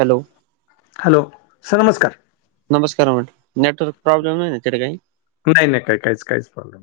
Hello. Hello sir नमस्कार! नमस्कार म्हटलं नेटवर्क प्रॉब्लेम नाय ना काय. नाय नाय काय काय कायच प्रॉब्लेम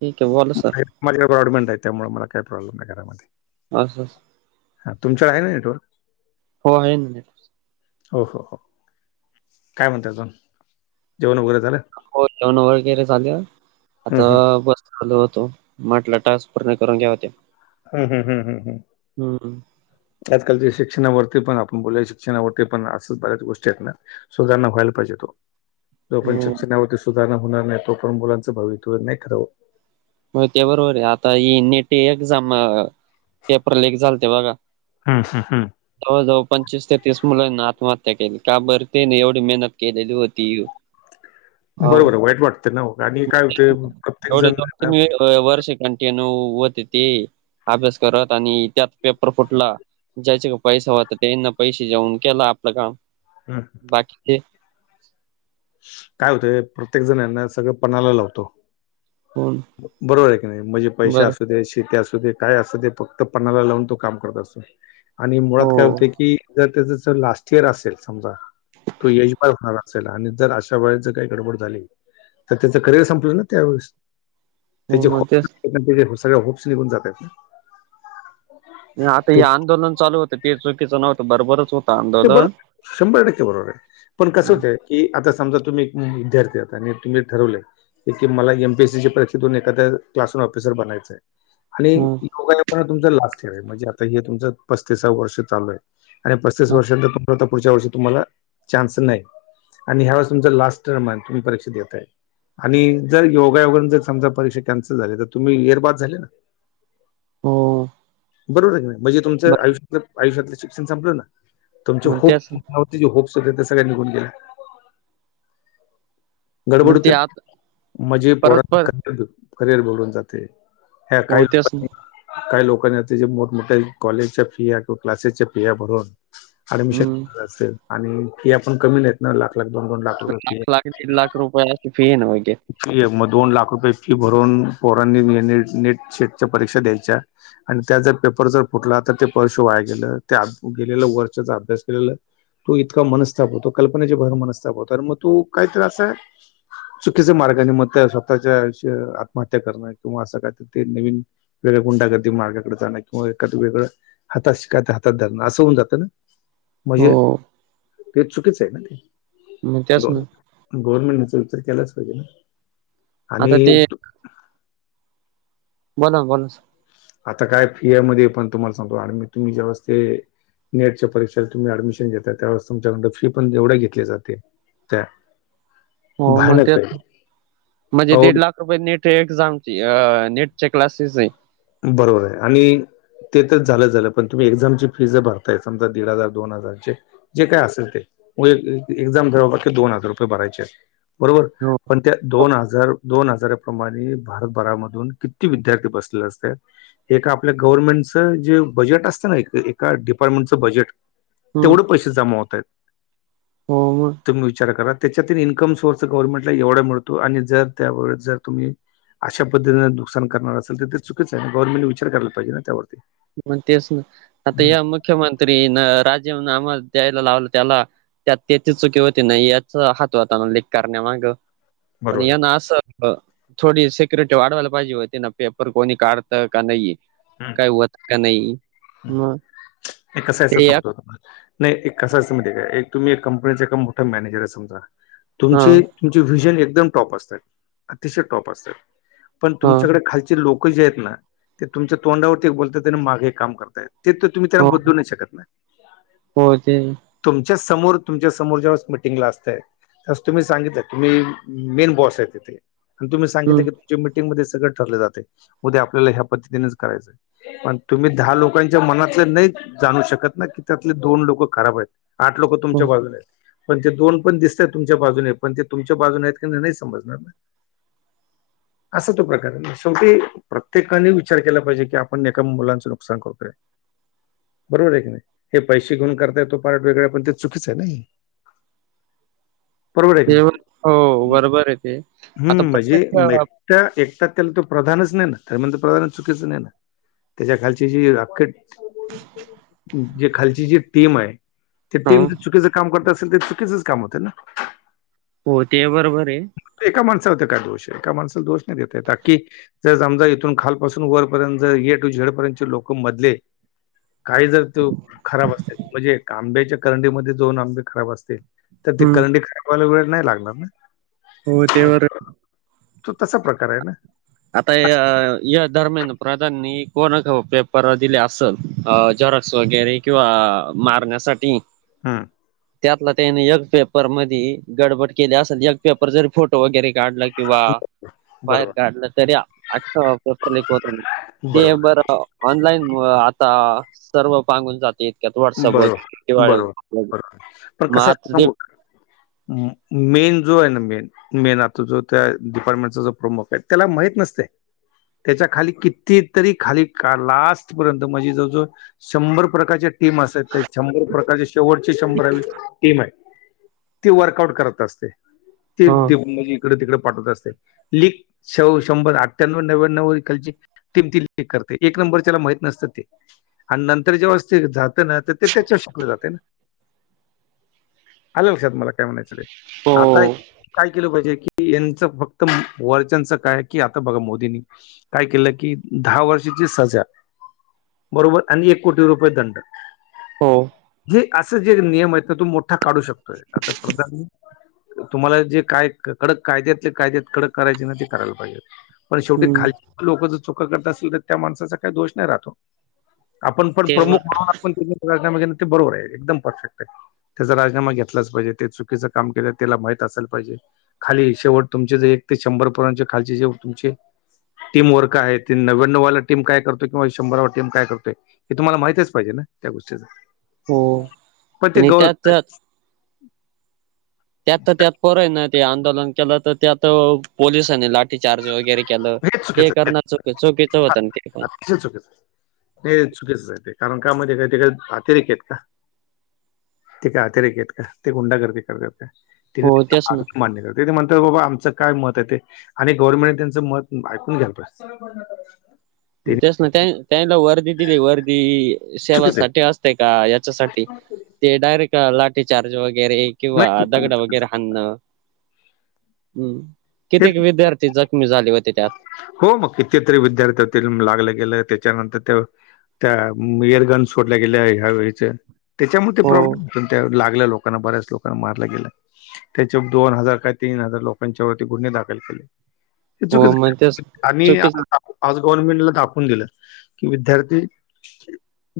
ठीक आहे बोला सर मला प्रॉब्लेमंट आहे त्यामुळे मला काही प्रॉब्लेम नाही घरामध्ये असं [unintelligible] तुमच्याकडे हाय ना नेटवर्क. हो आहे ना नेट हो हो हो काय म्हणता अजून जेवण वगैरे झालं. हो जेवण वगैरे झालं हं, आता हं. बस. लू होतो माटला टास्क पूर्ण करून घ्या होत्या [unintelligible] हम हम हम हम हम. हम्म. आजकालच्या शिक्षणावरती पण आपण बोलाय शिक्षणावरती पण असंच बऱ्याच गोष्टी आहेत ना. सुधारणा व्हायला पाहिजेल ओ. पण हम्म शिक्षणावरती सुधारणा होणार नाही तोपर्यंत मुलांचं भवितव्य नाही ठरवावं. अहो ते बरोबर हाय आताही नीट एक्झाम पेपर लीग झाले ते बघा. हम् हम् हम. जवळजवळ पंचवीस ते तीस मुलांना आत्महत्या केली का बर तेने एवढी मेहनत केलेली होती. अ बरोबर वाईट वाटते ना आणि काय होते प्रत्येक जण. दोन म. [unintelligible] ना एवढे वर्ष कंटिन्यू ती होते अभ्यास करत आणि त्यात पेपर फुटला. ज्याच्या को पैसा होता त्याने केलं पैसा देऊन आपलं काम. हम्. बाकीचे? काय हाय ना प्रत्येक जण सगळं पणाला लावतो. कोण बरोबर आहे की नाही म्हणजे पैसे बरं असू दे शेती असू दे. काय असं ते फक्त पणाला लावून तो काम करत असत आणि हो मुळात काय होते कीर त्याचा जर लास्ट इयर असेल समजा तो यशमाळ होणार असेल आणि जर अशा वेळेस जर काही गडबड झाली. तर त्याचं करिअर संपलं ना त्यावेळेस हो त्याचे मग तेच त्या सगळ्या होप्स निघून जातात. आता हे ते आंदोलन चालू होतं ते चुकीच नव्हतं बरोबरच होत. ते बरोबर शंभर टक्के बरोबर आहे पण कसं हम्म, होतंय. कि आता समजा तुम्ही एक विद्यार्थी आता आणि तुम्ही ठरवलंय. की मला एमपीएसीच्या परीक्षेतून एखा्या क्लास वन ऑफिसर बनायचंय. आणि हम्म, योगायोगाने तुमच लास्ट इयर आहे म्हणजे आता हे तुमच पस्तीसाव वर्ष चालू आहे आणि वर्ष त पुढच्या वर्षी तुम्हाला चान्स नाय. आणि ह्यावेळेस तुमचा लास्ट टर्म तुम्ही परीक्षा देता. आणि जर योगायोगाने जर समाजा परीक्षा कॅन्सल झाल्या तर तुम्ही इअर बाद झाले ना. हो बरोबर आहे म्हणजे तुमचं बर आयुष्यात आयुष्यातलं शिक्षण संपलं ना. तुमचे मग होप तेच नव्हते होप्स होते ते सगळे निघून गेलेमी. मग गडबडत ते होते आता ना म्हणजे परत पोरा परत करिअर बोलून जाते ह्या हो काही तेच ना लोकांनी काही लोकांनी आता ज मोठमोठ्या कॉलेजच्या फी आहे किंवा क्लासेसच्या फी आहे भरून. हम्म अऍडमिशन आणि फीया पण कमी नाहीेत ना लाख लाख दोन दोन लाख. रुपये लाख लाख दीड लाख रुपयाची फी हाय ना होय गे. फी आहे मग दोन लाख रुपये फी भरून पोरांनी नेट सेटच्या परीक्षा द्यायच्या. आणि त्या जर पेपर जर फुटला तर ते वर्ष वाया गेलं त्या गेलं वर्षाचा अभ्यास केलेला. तू इतका मनस्ताप होतो कल्पनेचे भर मनस्ताप होतो आणि मग तू काय त्रास आहे. चुकीचे मार्गानी आणि मग स्वतःच्या आत्महत्या करण किंवा असं काय ते नवीन. गुंडागर्दी मार्गाकडे जाणं किंवा वेगळं. हातात शिकायच हातात धरण असं होऊन जातं ना हो म्हणजे ते चुकीच आहे ना ते. मग त्याच ना. गव्हर्नमेंट ने याचा विचार केलाच पाहिजे ना. आता आणि ते तु- बोला ना बोला. आता काय फियामध्ये पण तुम्हाला सांगतो आणि मी तुम्ही जेवस्ते नेटच्या परीक्षेला तुम्ही ऍडमिशन घेता त्यावेळेस तुमच्याकडन फी पण तेवढे घेतली जाते. तर. हो मग तेच म्हणजे अहो दीड लाख. नेट आहे एक्झामची अ नेट चे क्लासेस आहे. बरोबर आहे आणि ते तरच झालं झालं पण तुम्ही एक्झामची फी ज भरताय समजा दीड हजार दोन हजारचे. जे काय असेल ते मग एक्झाम ठकी दोन हजार रुपये भरायचे आहेत बरोबर. हो. पण त्या दोन हजार दोन हजाराप्रमाणे भारतभरामधून किती विद्यार्थी बसले अस. ए आपल्या गव्हर्नमेंटचं जे असतं ना डिपार्टमेंटचं बजेट. हम्म तेवढं पैसे जमा होत आहेत. हो मग. तुम्ही विचार करा त्याच्यात इन्कम सोर्स गव्हर्नमेंटला एवढा मिळतो आणि जर त्या वळेस जर तुम्ही अशा पद्धतीनें नुकसान करणार असेल ते चुकीच आहे गव्हर्नमेंटने विचार करायला पाहिजे ना त्यावरती. मग तेच ना आता या मुख्यमंत्री न राजीनामा द्यायला लावलं त्याला. त्यात त्याची चुकी होती नाही याच हात होता ना लीख कारण्यामागं पण बरोबर या आहे. ना असं थोडी सेक्युरिटी वाढवायला पाहिजे होती ना पेपर कोणी काढतं का नाही. हम्म. काय होत का नाही मग. हे कसा ते असत एक सांगतो तुम्हाला नाही एक कस असतं माहिती काय एक तुम्ही एक कंपनीच एका मोठा मॅनेजर आहे समजा हा तुमची तुमचे व्हिजन एकदम टॉप असतात अतिशय टॉप असतात. पण हा तुमच्याकडे खालचे लोक जे आहेत ना ते तुमच्या तोंडावरती ते बोलतात त्यां मागे हे काम करताय ते तर तुम्ही हो त्यांना बदलू नाही शकत नाही. हो ते तुमच्या समोर तुमच्या समोर जेव्हा मिटिंगला असतय तुम्ही सांगितलं तुम्ही मेन बॉस आहे तिथे आणि तुम्ही हम्म सांगितलं की मीटिंगमध्ये सगळं ठरले जाते ऊद्या आपल्याला ह्या पद्धतीनेच करायचं पण तुम्ही दहा लोकांच्या मनात नयी नाही जाणू शकत ना की त्यातले दोन लोक खराब आहेत आठ लोक तुमच्या हो बाजून आहेत. पण ते दोन पण दिसतय तुमच्या बाजूने पण ते तुमच्या बाजूने आहेत नाही समजणार ना. [inaudible] [unintelligible] असा तो प्रकार आहे शेवटी प्रत्येकाने विचार केला पाहिजे की आपण एका मुलांचं नुकसान करतोय. बरोबर आहे की नाही हे पैसे घेऊन करताय तो पार्ट वेगळां पण ते चुकीच आहे ना हे. बरोबर आहे की ते बर- हो नाही बरोबर आहे ते आता हम्म म्हजे प्रत्येक अ, एक त्या एकटा त्याला तो प्रधानच नाही धर्मेंद्र प्रधानच चुकीच नाही ना. त्याच्या खालीच जे खालची जी टीम आहे ते हा टीम चुकीच काम करत असेल तर चुकीचंच काम होतं ना. हो ते बरोबर आहे. एका माणसाला काय दोष आहे एका माणसाला दोष नाही देेत ताकी जर समजा इथून खालपासून वरपर्यंत जर ये टू झेड पर्यंतचे लोक मधले आहेत काही जर ते खराब असतील म्हणजे आंब्याच्या करंडीमध्ये दोन आंबे खराब असतील तर ते हम्म करंडी खराब व्हायला वेळ नाही लागणार ना हो मग तेवर तो तसा प्रकार आहे ना. आता या धर्मेंद्र प्रधान नी कोणाजवळ पेपर दिले असल. अ झेरॉक्स वगैरे किंवा मारण्यासाठी हम्म. त्यातला त्याने एक पेपर मध्ये त्यांनी गडबड केली असेल एक पेपर जरी फोटो वगैरे काढला किंवा बाहेर बरोबर काढल तरी अख्खा पेपर लीक होत ना बरोबर. ते बरं ऑनलाईन आता सर्व पांगून जात इतक्यात व्हाट्सअप बरोबर, वगैरे किंवा बरोबर, बरोबर. पण म कसं आता असतं ते सांगू का? मेन जो आहे ना मेन मेन आता जो त्या डिपार्टमेंटचा जो प्रमुख आहे त्याला माहित नसते. त्याच्या खाली किती तरी खाली लास्ट पर्यंत म्हणजे जवळ जवळ शंभर प्रकारचे टीम अस ते शंभर प्रकारची शेवटची शंभरावी टीम आहे. ते वर्कआउट करत असते ते हो म्हणजे इकडे तिकडे पाठवत असते लीक शंभर अठण्याव नव्याण्व खलची. टीम ती ले करते एक नंबर माहित नसत ते नंतर जेव्हा ते. ते त्याच्या शोकले जातयना आल लक्षात मला काय म्हणायचं ते. हो. आता काय केलं पाहिजे की यांचं फक्त वर्च्यांच काय की आता बघा मोदींनी. काय केलं की दहा वर्षाची सजा बरोबर आणि एक कोटी रुपये दंड. हो जी असं जे नियम आहेत तोम मोठा काढू शकतोय आत्ता प्रधान. तुम्हाला जे काय कडक कायद्यातले कायद्यात कडक करायचे ना ते करायला पाहिजे. पण शेवटी हम्म खाल लोक जर चुक करत असेल तर त्या माणसाचा काही दोष नाही राहतो. आपण पण ते प्रमुख बर म्हहण ते बरोबर आहे एकदम परफेक्ट आहे. त्याचा राजीनामा घेतलाच पाहिजे ते चुकीचं काम केलं त्याला माहीत असेल पाहिजे. खाली शेवट तुमचे जे एक ते शंभर पर्यंतच्या खालचे जेव तुमचे. टीम वर्क आहे तेी नव्याण्णववाला टीम काय करतो किंवा शंभराला टीम काय करतय. हे तुम्हाला माहितच पाहिजे ना त्या गोष्टीच. हो पण ते आणि गव त्यात त्यात. त्यात तर त्यात पोर आहेत ना ते आंदोलन केलं तर त्यात पोलिसांनी लाठीचार्ज वगैरे. केलं हे ते चुकीचं करण्यात चुकी चुकीचं होतं ना ते. चुकीच आहे नाही चुकीच आहे ते कारण का मध्ये काहीतरी का अतिरेक आहेत का. ते काय अतिरेक आहेत का ते गुंडा गर्दी करतात ते हो तेच ना. मान्य कर. ते ते म्हणतात बाबा आमचं काय मत आहे ते आणि गव्हर्नमेंट त्यांचं मत ऐकून घ्याय पाहिजे. ते तेच ना त्या त्यांला वर्दी दिली वर्दी चुकीचं आहे सेवासाठी असते. ते का याच्यासाठी ते डायरेक्ट लाठी चार्ज वगैरे. किंवा नाही दगड वगैरे हाणं हम्. हे कित्येक विद्यार्थी जखमी झाले होते त्यात हो मग कितीतरी विद्यार्थी होतील लागलं गेलं त्याच्यानंतर ते. त्या इयरगन सोडल्या गेल्या ह्यावेळीच त्याच्यामध्ये ते हो प्रॉब्लेम होत त्या लागल्या लोक. आणि बऱ्याच लोकांना मारलं गेला त्याच्या दोन हजार का तीन हजार लोकांच्या गुनहे दाखल केले हे हो चुकीचं मग तेच केलं आणि चुकीच त्ता आज गव्हर्नमेंटला दाखवून दिलं की विद्यार्थी.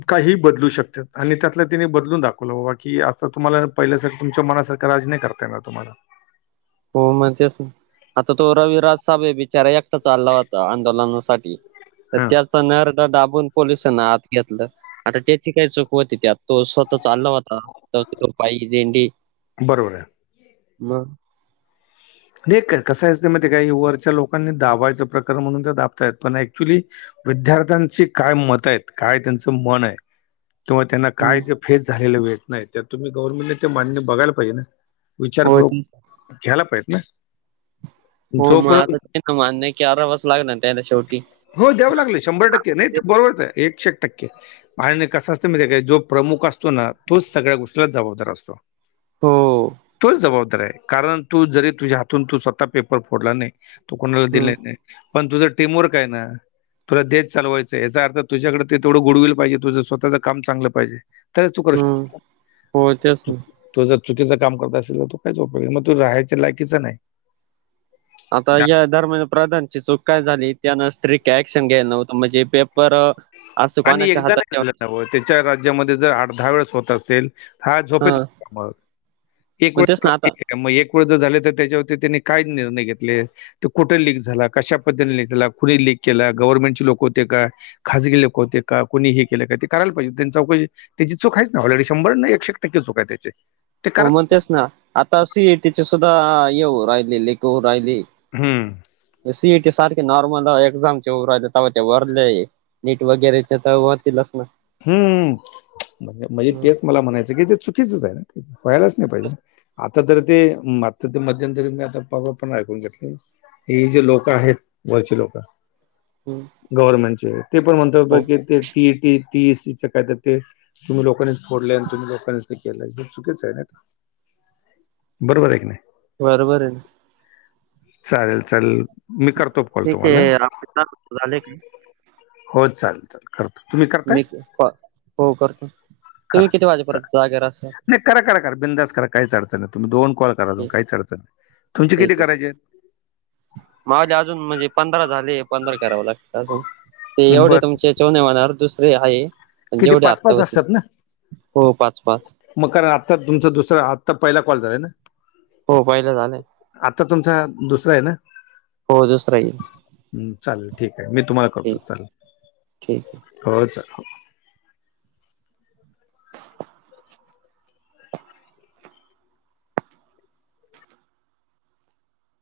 काही बदलू शकतात आणि त्यातला तिने बदलून दाखवलं बाबा की आता तुम्हाला पहिल्यासारखं तुमच्या मनासारखं राज नाही करत. त्यांना तुम्हाला. हो मज अस. आता तो रविराज साब बिचारा एकटा चालला होता आंदोलनासाठी. तर हा त्याचा नरड दाबून पोलिसांनी आत घेतलं आता त्याची काही चूक होती त्यात. तो स्वतः चालला होता त्या तो पायी दिंडी बरोबर आहे मग. नाही कस असते माहिती काय काही वरच्या लोकांनी दाबायचं प्रकार म्हणून ते दाबतायत पण ऍक्च्युली. विद्यार्थ्यांची काय मत आहेत काय त्यांचं मन आहे. किंवा त्यांना काय हम्म जे फेस झालेलंेट नाही त्या तुम्ही गव्हर्मेंटने ते मान्य बघायला पाहिजे ना. हो विचारपूर्वक ती घ्यायला पाहिेत ना. हो मग जोपर्यंत आता ते ना मान्य की अरा वाजस लागला त्याला शेवटी. हो द्याव लागल शंभर टक्के नाही बरोबरच आहे एक शक्य. टक्के आणि कसं असतं माहिती आहे काय जो प्रमुख असतो ना तोच सगळ्या गोष्टीला जबाबदार असतो. हो तोच जबाबदार आहे कारण तू जरी तुझ्या हातून तू स्वतः पेपर फोडला नाही. तू कोणाला हम्म दिले नाही पण तुझं टीमवर्क आहे ना. तुला देश चालवायचंय, याचा अर्थ तुझ्याकडे तेवढं गुड विल पाहिजे, तुझं स्वतःच काम चांगलं पाहिजे. तरच तू करू हम्म शक हो तेच ना तु जर चुकीचं काम करत असल तर तूझा कायच उपयोग, मग तू राहायच्या लायकीचा नाही. आता या दर महिना प्रधानची चुक काय झाली, त्यानं स्ट्रिक ऍक्शन घ्यायला नव्हतं, म्हणजे पेपर असं आणि कोणाच्या एकदा हातात नाही झालं ठेवून. ना, त्याच्या राज्यामध्ये जर आठ दहा वेळेस होत असेल, हा झोपेतून उठलो, मग एक मग वेळ तेच ना [unintelligible] आता त्या मग एक वेळ जर झाले तर त्याच्यावरती त्यांनी काय निर्णय घेतलेत. ते कुठं लीक झाला, कशा पद्धतीने लीक झाला, कुणी लीक केला, गव्हर्नमेंटची लोकं होते का? खाजगी लोक होते का, कोणी हे केलं का ते करायला पाहिजे त्यांचा त्याची चूक आहेच ना ऑलरेडी, शंभर नाई एकशे टक्के चूक आहे त्याची. ते हो करा म्हग तेच ना, आता सीएयटीचे सुद्धा ये होऊ राहिले लीक होऊ राहिले. हम्म. त्या सी ई टी सारखे नॉर्मल एक्झामचे होऊ राहिले तेव्हा ते वरले नीट वगैरेच्या तर व्हतीलच ना. हम्म, म्हणजे हम्म तेच मला म्हणायचं की ते चुकीचच आहे,, व्हायलाच नाही पाहिजे. आता तर ते, मागचं ते मध्यंतरी मी आता प पण ऐकून घेतलं. ही जे लोकं आहेत, वरची लोकं हम्म. गव्हर्नमेंटचे, ते पण म्हणतात हो की ते टीईटी, टीईसीच का काय तर ते तुम्ही लोकांनीच फोडलय आणि तुम्ही लोकांनीच ते केलंय, हे चुकीच आहे ना. बरोबर आहे क नाही. बरोबर आहे. चालेल चालेल, मी करतो कॉल ठीक तुम्हाला. आहे आपले दहा मिनिट झाले का हो चालेल चालेल. करतो, तुम्ही क मी हो करतो, करा तुम्ही किती वाजेपर्यंत चालेल जागे राहसाल? नाही करा करा करा बिंदास करा काहीच अडचण नाही, तुम्ही दोन कॉल करा अजून, ठीक काहीच अडचण नाही, तुमची ठीक किती आहे. करायचेत? माझे अजून म्हणजे पंधरा झाले, पंधरा करावं लागतेत अजून. ते आहेत एवढे तुमचे बरं याच्यावर नाही होणार, दुसरे आहे. अन् किती जेवढे पाच आत्ता पाच होतील, असतात ना हो पाच पाच. मग करा आत्ता तुमचा दुसरा आत्ता पहिला कॉल झालाय ना. हो पहिला झालाय. आता तुमचा दुसरा आहे ना. हो दुसरा येईल हम्म चालेल ठीक आहे, मी तुम्हाला करतो ठीक चालेल. ठीक आहे. हो चालेल.